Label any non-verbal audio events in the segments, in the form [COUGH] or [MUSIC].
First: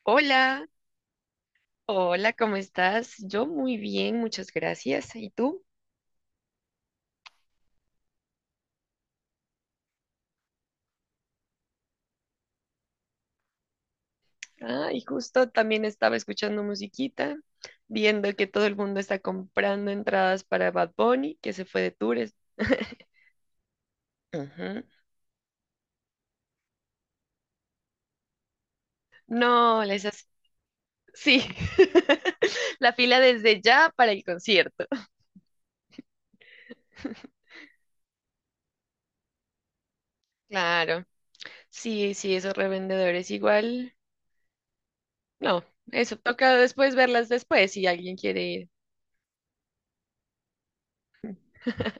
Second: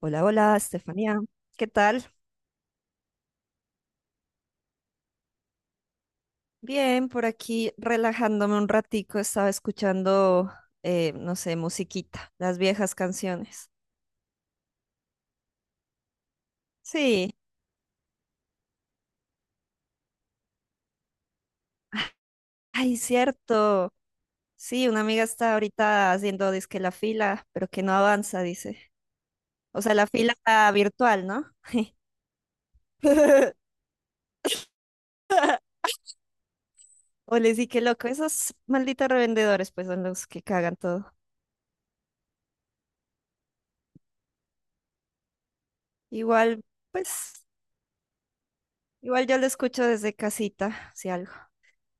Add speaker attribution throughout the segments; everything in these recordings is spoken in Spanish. Speaker 1: Hola, hola,
Speaker 2: Hola,
Speaker 1: Estefanía. ¿Qué tal?
Speaker 2: hola, ¿cómo estás? Yo muy bien, muchas gracias. ¿Y tú?
Speaker 1: Bien, por aquí relajándome un ratico, estaba escuchando, no sé, musiquita, las viejas canciones.
Speaker 2: Ah, y justo también estaba escuchando
Speaker 1: Sí,
Speaker 2: musiquita, viendo que todo el mundo está comprando entradas para Bad Bunny, que se fue de tours.
Speaker 1: ay,
Speaker 2: [LAUGHS]
Speaker 1: cierto.
Speaker 2: Ujú.
Speaker 1: Sí, una amiga está ahorita haciendo dizque la fila, pero que no avanza, dice. O
Speaker 2: No,
Speaker 1: sea,
Speaker 2: les
Speaker 1: la
Speaker 2: hace...
Speaker 1: fila virtual,
Speaker 2: Sí,
Speaker 1: ¿no?
Speaker 2: [LAUGHS] la fila desde
Speaker 1: [LAUGHS]
Speaker 2: ya para el concierto.
Speaker 1: O
Speaker 2: [LAUGHS]
Speaker 1: les di que loco, esos malditos revendedores, pues son los que cagan todo.
Speaker 2: Claro, sí, sí, esos revendedores igual. No, eso toca
Speaker 1: Igual,
Speaker 2: después verlas
Speaker 1: pues,
Speaker 2: después si alguien quiere ir.
Speaker 1: igual yo lo escucho desde casita, si algo.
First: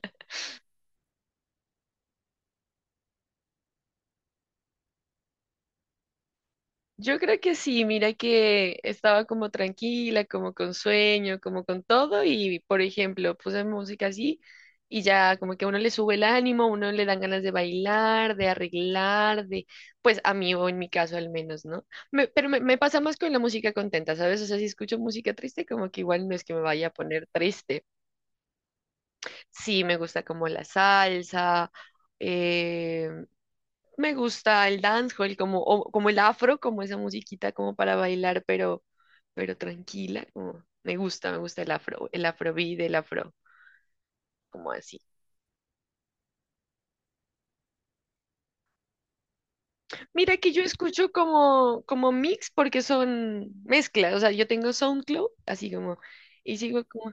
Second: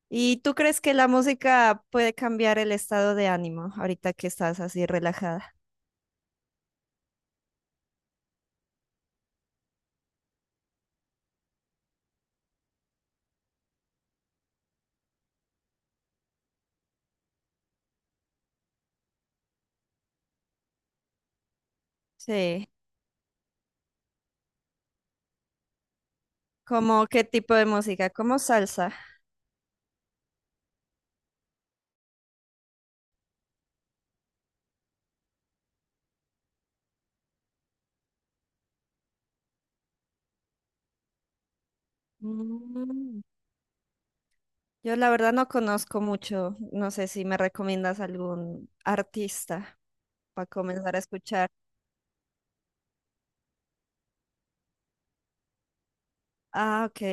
Speaker 1: ¿Y tú crees que la música puede cambiar el estado de ánimo ahorita que estás así relajada?
Speaker 2: Yo creo que sí, mira que estaba como tranquila, como con sueño, como con todo y por ejemplo puse música así y ya como que a uno le sube el ánimo, a uno le dan ganas de bailar, de arreglar, de pues a mí o en mi caso al menos, ¿no? Pero
Speaker 1: Sí.
Speaker 2: me pasa más con la música contenta, ¿sabes? O sea, si escucho música triste como que igual no es que me vaya a
Speaker 1: ¿Cómo qué
Speaker 2: poner
Speaker 1: tipo de
Speaker 2: triste.
Speaker 1: música? ¿Como salsa?
Speaker 2: Sí, me gusta como la salsa. eh, Me gusta el dancehall, como, como el afro, como esa musiquita como para bailar, pero tranquila, como me gusta el afro, el afrobeat, el
Speaker 1: Mm,
Speaker 2: afro, como
Speaker 1: yo
Speaker 2: así.
Speaker 1: la verdad no conozco mucho. No sé si me recomiendas algún artista
Speaker 2: Mira
Speaker 1: para
Speaker 2: que yo
Speaker 1: comenzar a
Speaker 2: escucho
Speaker 1: escuchar.
Speaker 2: como, como mix porque son mezclas, o sea, yo tengo SoundCloud, así como, y sigo
Speaker 1: Ah, ok.
Speaker 2: como,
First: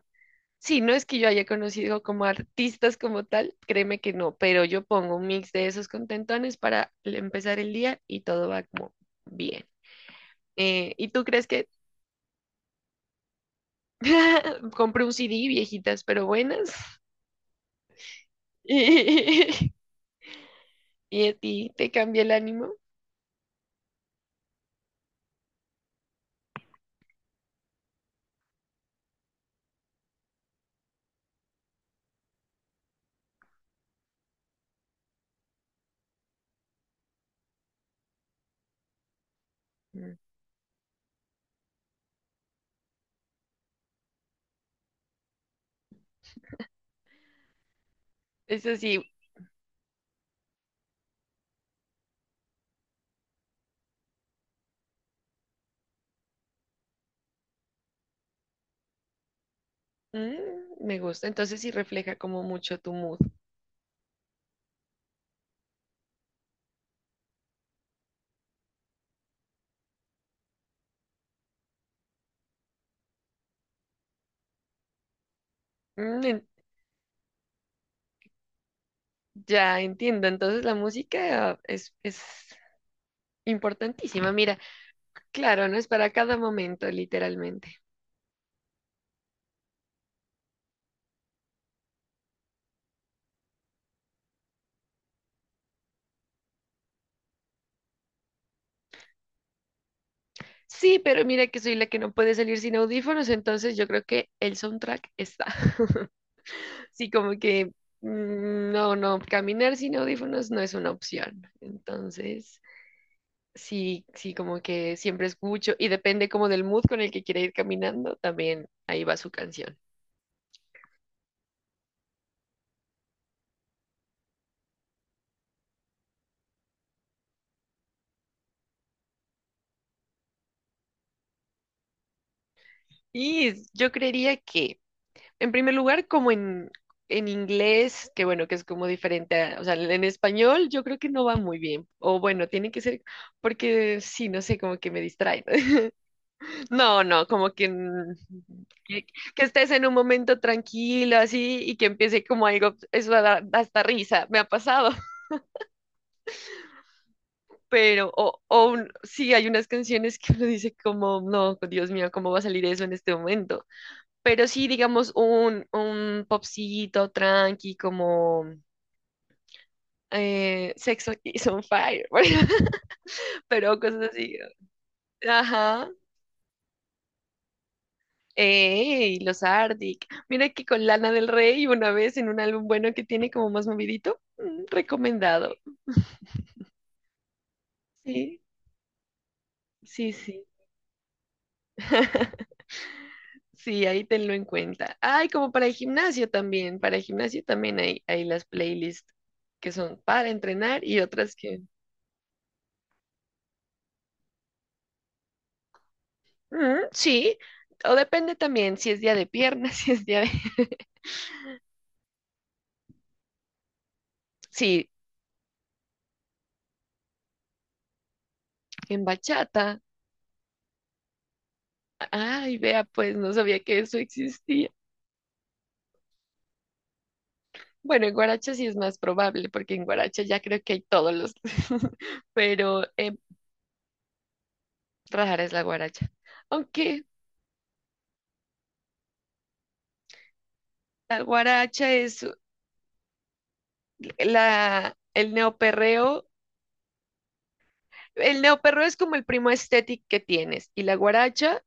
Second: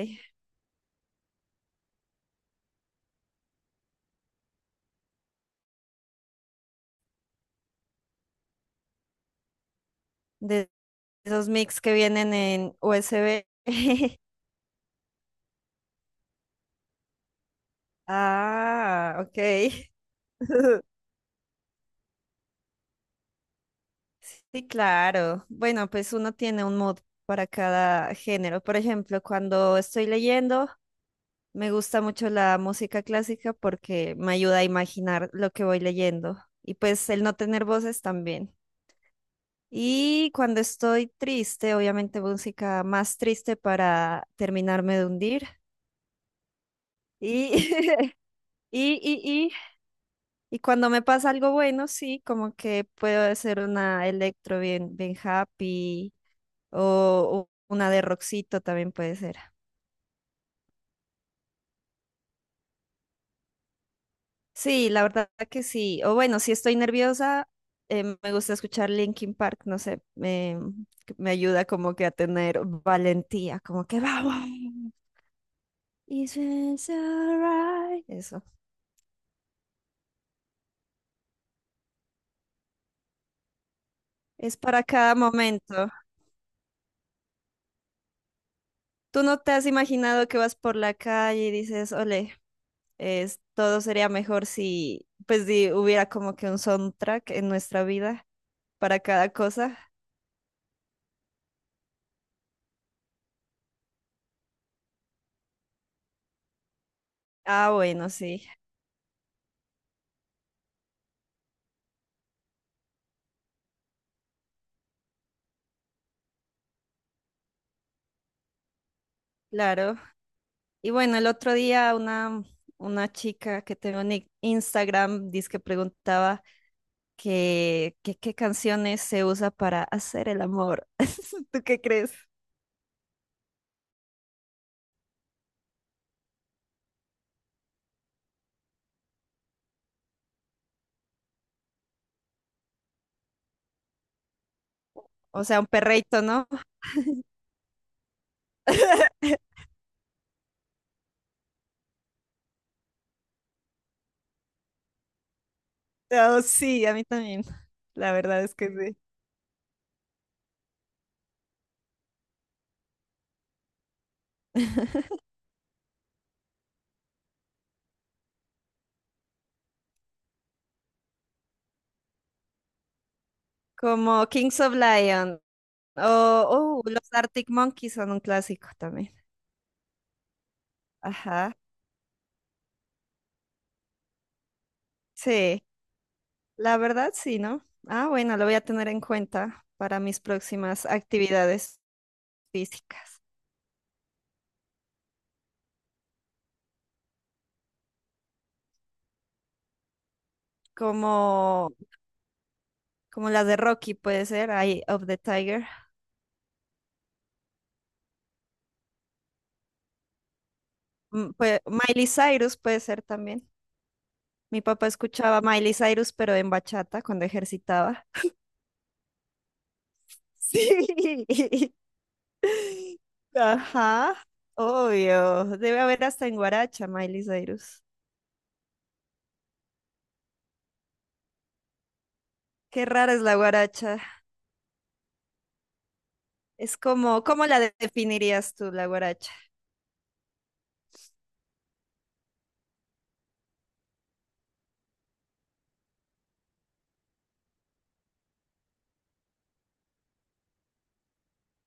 Speaker 2: sí, no es que yo haya conocido como artistas como tal, créeme que no, pero yo pongo un mix de esos contentones para empezar el día y todo va como bien.
Speaker 1: De
Speaker 2: ¿Y tú crees
Speaker 1: esos
Speaker 2: que
Speaker 1: mix que vienen en USB. [LAUGHS]
Speaker 2: [LAUGHS] compré un CD, viejitas, pero buenas.
Speaker 1: Ah, ok.
Speaker 2: [LAUGHS]
Speaker 1: [LAUGHS]
Speaker 2: Y, a ti te cambia el ánimo.
Speaker 1: Sí, claro. Bueno, pues uno tiene un mood para cada género. Por ejemplo, cuando estoy leyendo, me gusta mucho la música clásica porque me ayuda a imaginar lo que voy leyendo. Y pues el no tener voces también.
Speaker 2: Mm.
Speaker 1: Y cuando estoy triste, obviamente música más triste para terminarme de hundir. Y, [LAUGHS]
Speaker 2: Eso
Speaker 1: y,
Speaker 2: sí,
Speaker 1: y, y, y cuando me pasa algo bueno, sí, como que puedo hacer una electro bien, bien happy. O u- una de rockcito también puede ser.
Speaker 2: mm, me gusta. Entonces sí refleja como mucho tu mood.
Speaker 1: Sí, la verdad que sí. O bueno, si estoy nerviosa, me gusta escuchar Linkin Park, no sé, me, que me ayuda como que a tener valentía, como que vamos.
Speaker 2: Mm,
Speaker 1: It's
Speaker 2: en-
Speaker 1: alright. Eso.
Speaker 2: ya entiendo. Entonces la música es importantísima. Mira,
Speaker 1: Es para cada
Speaker 2: claro,
Speaker 1: momento.
Speaker 2: no es para cada momento, literalmente.
Speaker 1: ¿Tú no te has imaginado que vas por la calle y dices, ole, es, todo sería mejor si, pues, si hubiera como que un soundtrack en nuestra vida para cada cosa?
Speaker 2: Sí, pero mira que soy la que no puede salir sin audífonos, entonces yo creo que el soundtrack está. [LAUGHS] Sí, como
Speaker 1: Ah,
Speaker 2: que
Speaker 1: bueno, sí,
Speaker 2: mm, no, no, caminar sin audífonos no es una opción. Entonces, sí, sí, como que siempre escucho y depende como del mood con el que quiera ir caminando, también ahí va su canción.
Speaker 1: claro. Y bueno, el otro día una chica que tengo en i- Instagram dice que preguntaba que qué canciones se usa para hacer el amor. [LAUGHS] ¿Tú qué crees?
Speaker 2: Yo creería que, en primer lugar, como en inglés, que bueno, que es como diferente, o sea, en español yo creo que no va muy bien. O bueno, tiene que ser, porque sí, no sé, como que me
Speaker 1: O
Speaker 2: distrae.
Speaker 1: sea, un
Speaker 2: [LAUGHS]
Speaker 1: perreito, ¿no?
Speaker 2: No, no, como que, mm, que, que estés en un momento tranquilo así y que empiece como algo, eso da hasta risa, me ha pasado, [LAUGHS]
Speaker 1: Oh, sí, a mí también.
Speaker 2: pero
Speaker 1: La verdad es que sí.
Speaker 2: sí, hay unas canciones que uno dice como, no, Dios mío, ¿cómo va a salir eso en este momento? Pero sí, digamos, un popcito tranqui como Sex is on Fire, [LAUGHS] por ejemplo, pero cosas
Speaker 1: Como
Speaker 2: así,
Speaker 1: Kings of Lion
Speaker 2: ajá.
Speaker 1: o oh, los Arctic Monkeys son un clásico también.
Speaker 2: ¡Ey! Los Arctic. Mira que con Lana del
Speaker 1: Ajá.
Speaker 2: Rey una vez en un álbum bueno que tiene como más movidito. Mm, recomendado.
Speaker 1: Sí, la verdad sí, ¿no? Ah, bueno,
Speaker 2: Sí,
Speaker 1: lo voy a tener en cuenta para
Speaker 2: sí,
Speaker 1: mis
Speaker 2: sí.
Speaker 1: próximas actividades
Speaker 2: [LAUGHS]
Speaker 1: físicas.
Speaker 2: Sí, ahí tenlo en cuenta. Ay, como para el gimnasio también. Para el gimnasio también hay las playlists que son para entrenar y
Speaker 1: Como
Speaker 2: otras que...
Speaker 1: como las de Rocky puede ser, Eye of the Tiger.
Speaker 2: Mm, sí, o depende también si es día de piernas, [LAUGHS] si es día de...
Speaker 1: Mm, pue- Miley Cyrus puede ser también. Mi papá
Speaker 2: Sí,
Speaker 1: escuchaba Miley Cyrus, pero en bachata cuando ejercitaba.
Speaker 2: en bachata.
Speaker 1: [LAUGHS] Sí.
Speaker 2: Ay, vea, pues no sabía que eso
Speaker 1: Ajá,
Speaker 2: existía.
Speaker 1: obvio. Debe haber hasta en guaracha, Miley Cyrus.
Speaker 2: Bueno, en Guaracha sí es más probable, porque en Guaracha ya creo que hay todos los, [LAUGHS] pero
Speaker 1: Qué rara es la guaracha.
Speaker 2: rara es la Guaracha.
Speaker 1: Es
Speaker 2: Aunque
Speaker 1: como, ¿cómo la de- definirías tú, la guaracha?
Speaker 2: la Guaracha es la, el neoperreo, el neoperreo es como el primo estético que tienes, y la Guaracha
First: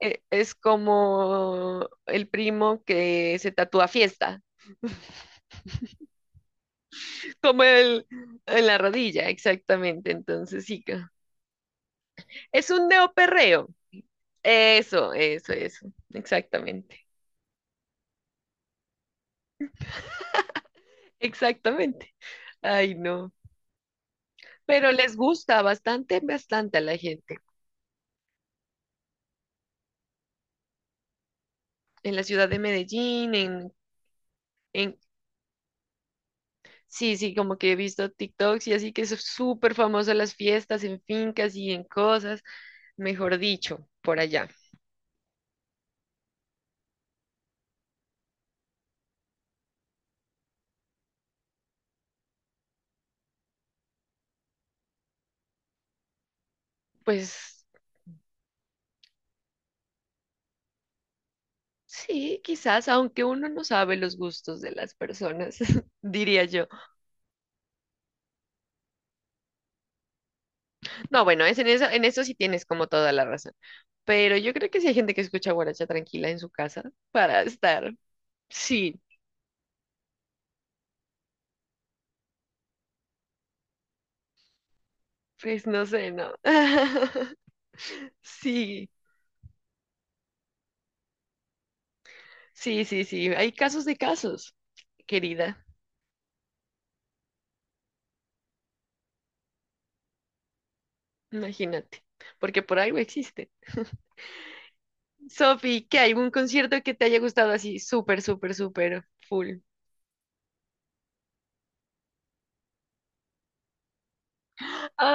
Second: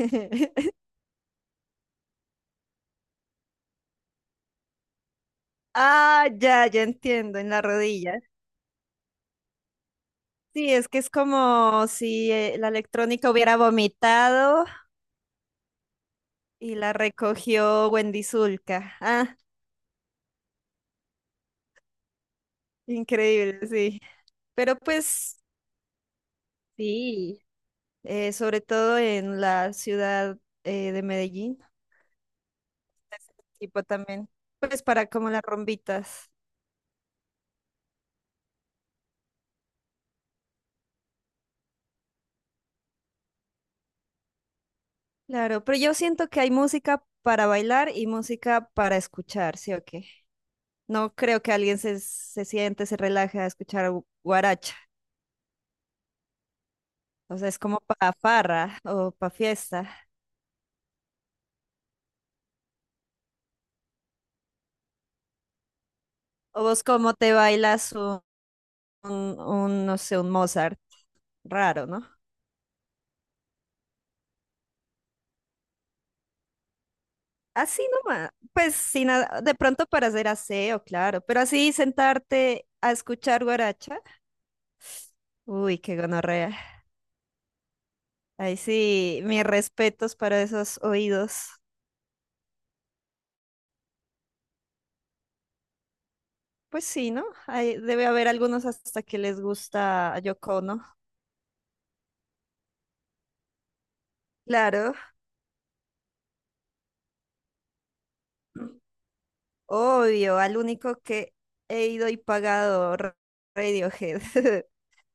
Speaker 2: es como el primo que se tatúa fiesta,
Speaker 1: Ah, ya, ya entiendo, en
Speaker 2: como
Speaker 1: la
Speaker 2: el
Speaker 1: rodilla.
Speaker 2: en la rodilla, exactamente. Entonces
Speaker 1: Sí,
Speaker 2: sí,
Speaker 1: es que es como si la
Speaker 2: es un
Speaker 1: electrónica hubiera
Speaker 2: neoperreo.
Speaker 1: vomitado.
Speaker 2: Eso,
Speaker 1: Y la
Speaker 2: exactamente.
Speaker 1: recogió Wendy Zulka. Ah,
Speaker 2: Exactamente. Ay, no.
Speaker 1: increíble, sí. Pero
Speaker 2: Pero les
Speaker 1: pues,
Speaker 2: gusta bastante, bastante a la gente.
Speaker 1: sí, sobre todo en la ciudad de Medellín,
Speaker 2: En la ciudad de
Speaker 1: ese
Speaker 2: Medellín,
Speaker 1: tipo también, pues
Speaker 2: en,
Speaker 1: para como las rumbitas.
Speaker 2: sí, sí, como que he visto TikToks y así que es súper famoso las fiestas en fincas y en cosas, mejor dicho, por allá.
Speaker 1: Claro, pero yo siento que hay música para bailar y música para escuchar, ¿sí o qué? No creo que alguien se, se siente, se relaje a escuchar gu- guaracha. O sea, es
Speaker 2: Pues
Speaker 1: como para farra o para fiesta.
Speaker 2: sí, quizás, aunque uno no sabe los gustos de las personas, [LAUGHS] diría
Speaker 1: ¿O
Speaker 2: yo.
Speaker 1: vos cómo te bailas un, no sé, un Mozart?
Speaker 2: No, bueno, es
Speaker 1: Raro,
Speaker 2: en
Speaker 1: ¿no?
Speaker 2: eso sí tienes como toda la razón. Pero yo creo que sí hay gente que escucha guaracha tranquila en su casa para
Speaker 1: Así
Speaker 2: estar.
Speaker 1: nomás, pues
Speaker 2: Sí,
Speaker 1: sin a- de pronto para hacer aseo, claro, pero así sentarte a escuchar guaracha,
Speaker 2: pues
Speaker 1: uy,
Speaker 2: no
Speaker 1: qué
Speaker 2: sé, ¿no?
Speaker 1: gonorrea.
Speaker 2: [LAUGHS]
Speaker 1: Ahí
Speaker 2: Sí,
Speaker 1: sí, mis respetos para esos oídos.
Speaker 2: sí, sí, sí. Hay casos de casos, querida.
Speaker 1: Pues sí, ¿no? Ahí debe haber algunos hasta que les gusta Yoko Ono.
Speaker 2: Imagínate. Porque por algo existe. [LAUGHS]
Speaker 1: Claro,
Speaker 2: Sofi, ¿qué hay? ¿Un concierto que te haya gustado así? Súper, súper, súper full.
Speaker 1: obvio, al único que he ido y pagado Ra- Radiohead. [LAUGHS]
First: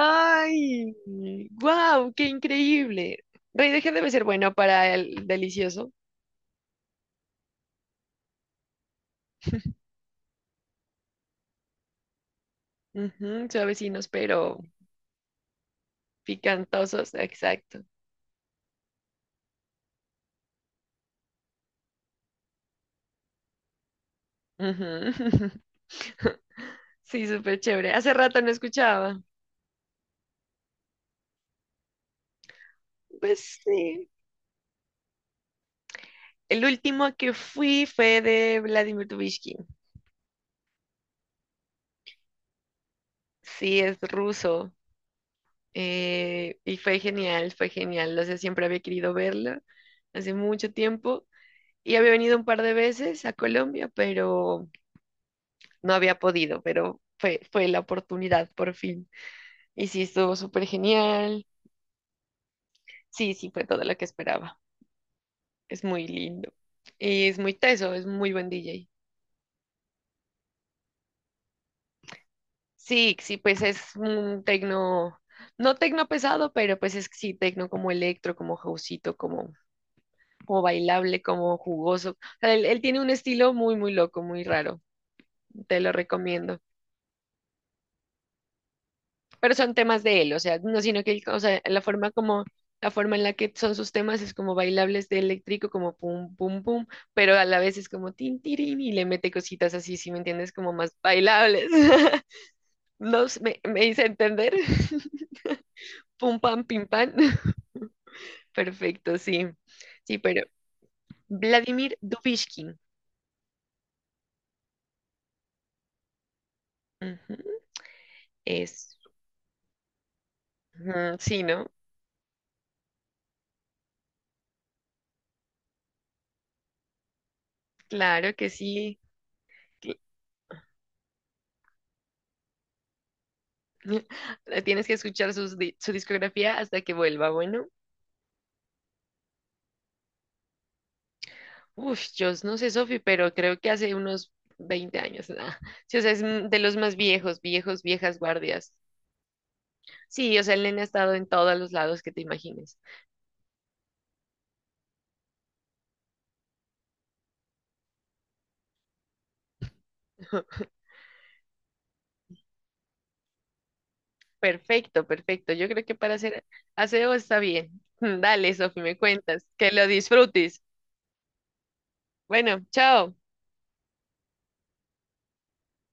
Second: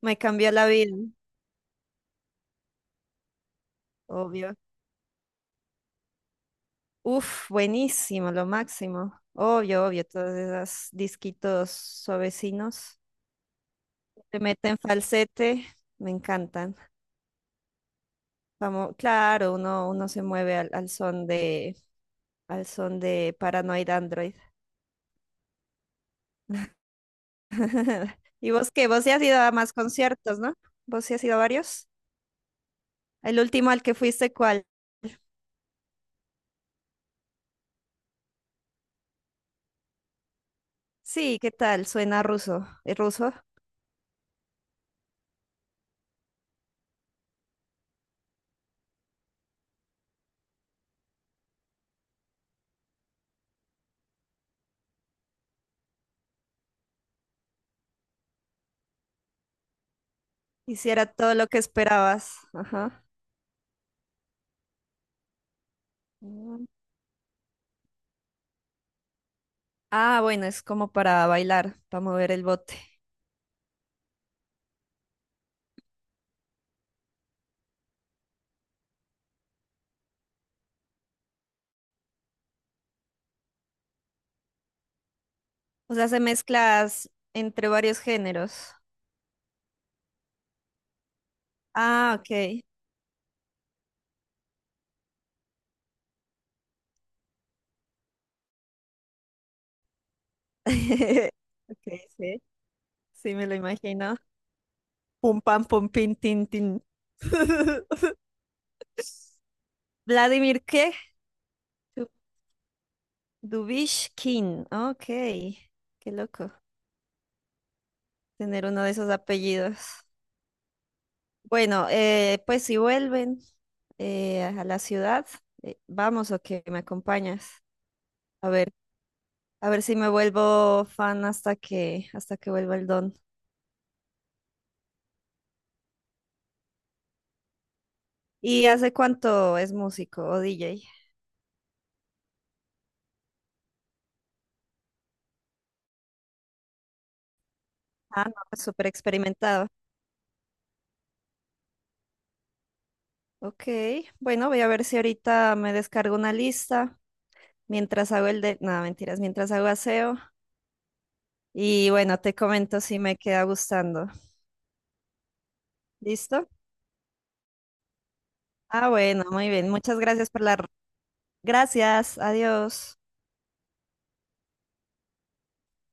Speaker 1: Me cambió la vida,
Speaker 2: ¡Wow! ¡Qué increíble! Rey de Gen debe ser bueno
Speaker 1: obvio.
Speaker 2: para el delicioso.
Speaker 1: Uf, buenísimo, lo máximo. Obvio, obvio, todos esos disquitos suavecinos.
Speaker 2: Ujú, suavecinos,
Speaker 1: Te
Speaker 2: pero
Speaker 1: meten falsete, me encantan.
Speaker 2: picantosos. Exacto.
Speaker 1: Vamos, claro, uno, uno se mueve al, al son de Paranoid Android.
Speaker 2: Ujú. [LAUGHS] Sí, súper chévere. Hace
Speaker 1: [LAUGHS]
Speaker 2: rato no
Speaker 1: ¿Y vos qué? Vos ya
Speaker 2: escuchaba.
Speaker 1: has ido a más conciertos, ¿no? ¿Vos sí has ido a varios?
Speaker 2: Pues
Speaker 1: El último al que
Speaker 2: sí.
Speaker 1: fuiste, ¿cuál?
Speaker 2: El último que fui fue de Vladimir Dubishkin.
Speaker 1: Sí, ¿qué tal? Suena ruso. ¿Es ruso?
Speaker 2: Sí, es ruso. Y fue genial, fue genial. O sea, siempre había querido verlo hace mucho tiempo. Y había venido un par de veces a Colombia, pero no había podido. Pero fue la oportunidad por fin. Y sí, estuvo súper
Speaker 1: Hiciera todo
Speaker 2: genial.
Speaker 1: lo que esperabas. Ajá.
Speaker 2: Sí, sí, fue todo lo que esperaba. Es muy lindo.
Speaker 1: Mm.
Speaker 2: Y es muy teso, es muy buen DJ.
Speaker 1: Ah, bueno, es como para bailar, para mover el bote.
Speaker 2: Sí, sí, pues es un tecno, no tecno pesado, pero pues es sí tecno como electro, como houseito, como, como bailable, como jugoso. O sea, él tiene un estilo muy, muy loco, muy raro. Te lo
Speaker 1: O sea, se
Speaker 2: recomiendo.
Speaker 1: mezclas entre varios géneros.
Speaker 2: Pero son temas de él, o sea, no sino que él, o sea,
Speaker 1: Ah, ok.
Speaker 2: la forma en la que son sus temas es como bailables de eléctrico, como pum, pum, pum, pero a la vez es como tin, tirín y le mete cositas así, ¿si me entiendes? Como más
Speaker 1: [LAUGHS]
Speaker 2: bailables.
Speaker 1: Ok,
Speaker 2: [LAUGHS]
Speaker 1: sí.
Speaker 2: No
Speaker 1: Sí,
Speaker 2: sé,
Speaker 1: me lo
Speaker 2: me hice
Speaker 1: imagino.
Speaker 2: entender. [LAUGHS]
Speaker 1: Pum pam pum pin
Speaker 2: Pum,
Speaker 1: tin
Speaker 2: pam,
Speaker 1: tin.
Speaker 2: pim, pam.
Speaker 1: [LAUGHS]
Speaker 2: Perfecto, sí. Sí, pero
Speaker 1: Vladimir ¿qué?
Speaker 2: Vladimir
Speaker 1: Du-
Speaker 2: Dubishkin.
Speaker 1: Dubishkin. Ok, qué loco
Speaker 2: Ujú.
Speaker 1: tener uno de
Speaker 2: Es.
Speaker 1: esos apellidos.
Speaker 2: Ujú, sí, ¿no?
Speaker 1: Bueno, pues si vuelven a la ciudad, vamos o que me acompañas.
Speaker 2: Claro
Speaker 1: A
Speaker 2: que
Speaker 1: ver,
Speaker 2: sí.
Speaker 1: a ver si
Speaker 2: cl-
Speaker 1: me vuelvo fan hasta que vuelva el don.
Speaker 2: [LAUGHS] Tienes que escuchar sus su discografía hasta que vuelva. Bueno,
Speaker 1: ¿Y hace cuánto es músico o DJ?
Speaker 2: uf, yo no sé, Sofi, pero creo que hace unos 20 años. Nah. Sí, o sea, es mm, de los más viejos, viejos, viejas
Speaker 1: Ah, no, es
Speaker 2: guardias.
Speaker 1: súper experimentado.
Speaker 2: Sí, o sea, el nene ha estado en todos los lados que te imagines.
Speaker 1: Ok, bueno, voy a ver si ahorita me descargo una lista mientras hago el de... No, mentiras, mientras hago aseo.
Speaker 2: [LAUGHS]
Speaker 1: Y bueno, te comento si me queda gustando.
Speaker 2: Perfecto, perfecto. Yo creo que para hacer
Speaker 1: ¿Listo?
Speaker 2: aseo está bien. [LAUGHS] Dale, Sofi,
Speaker 1: Ah,
Speaker 2: me
Speaker 1: bueno,
Speaker 2: cuentas.
Speaker 1: muy
Speaker 2: Que
Speaker 1: bien.
Speaker 2: lo
Speaker 1: Muchas gracias por la...
Speaker 2: disfrutes.
Speaker 1: Gracias,
Speaker 2: Bueno,
Speaker 1: adiós.
Speaker 2: chao.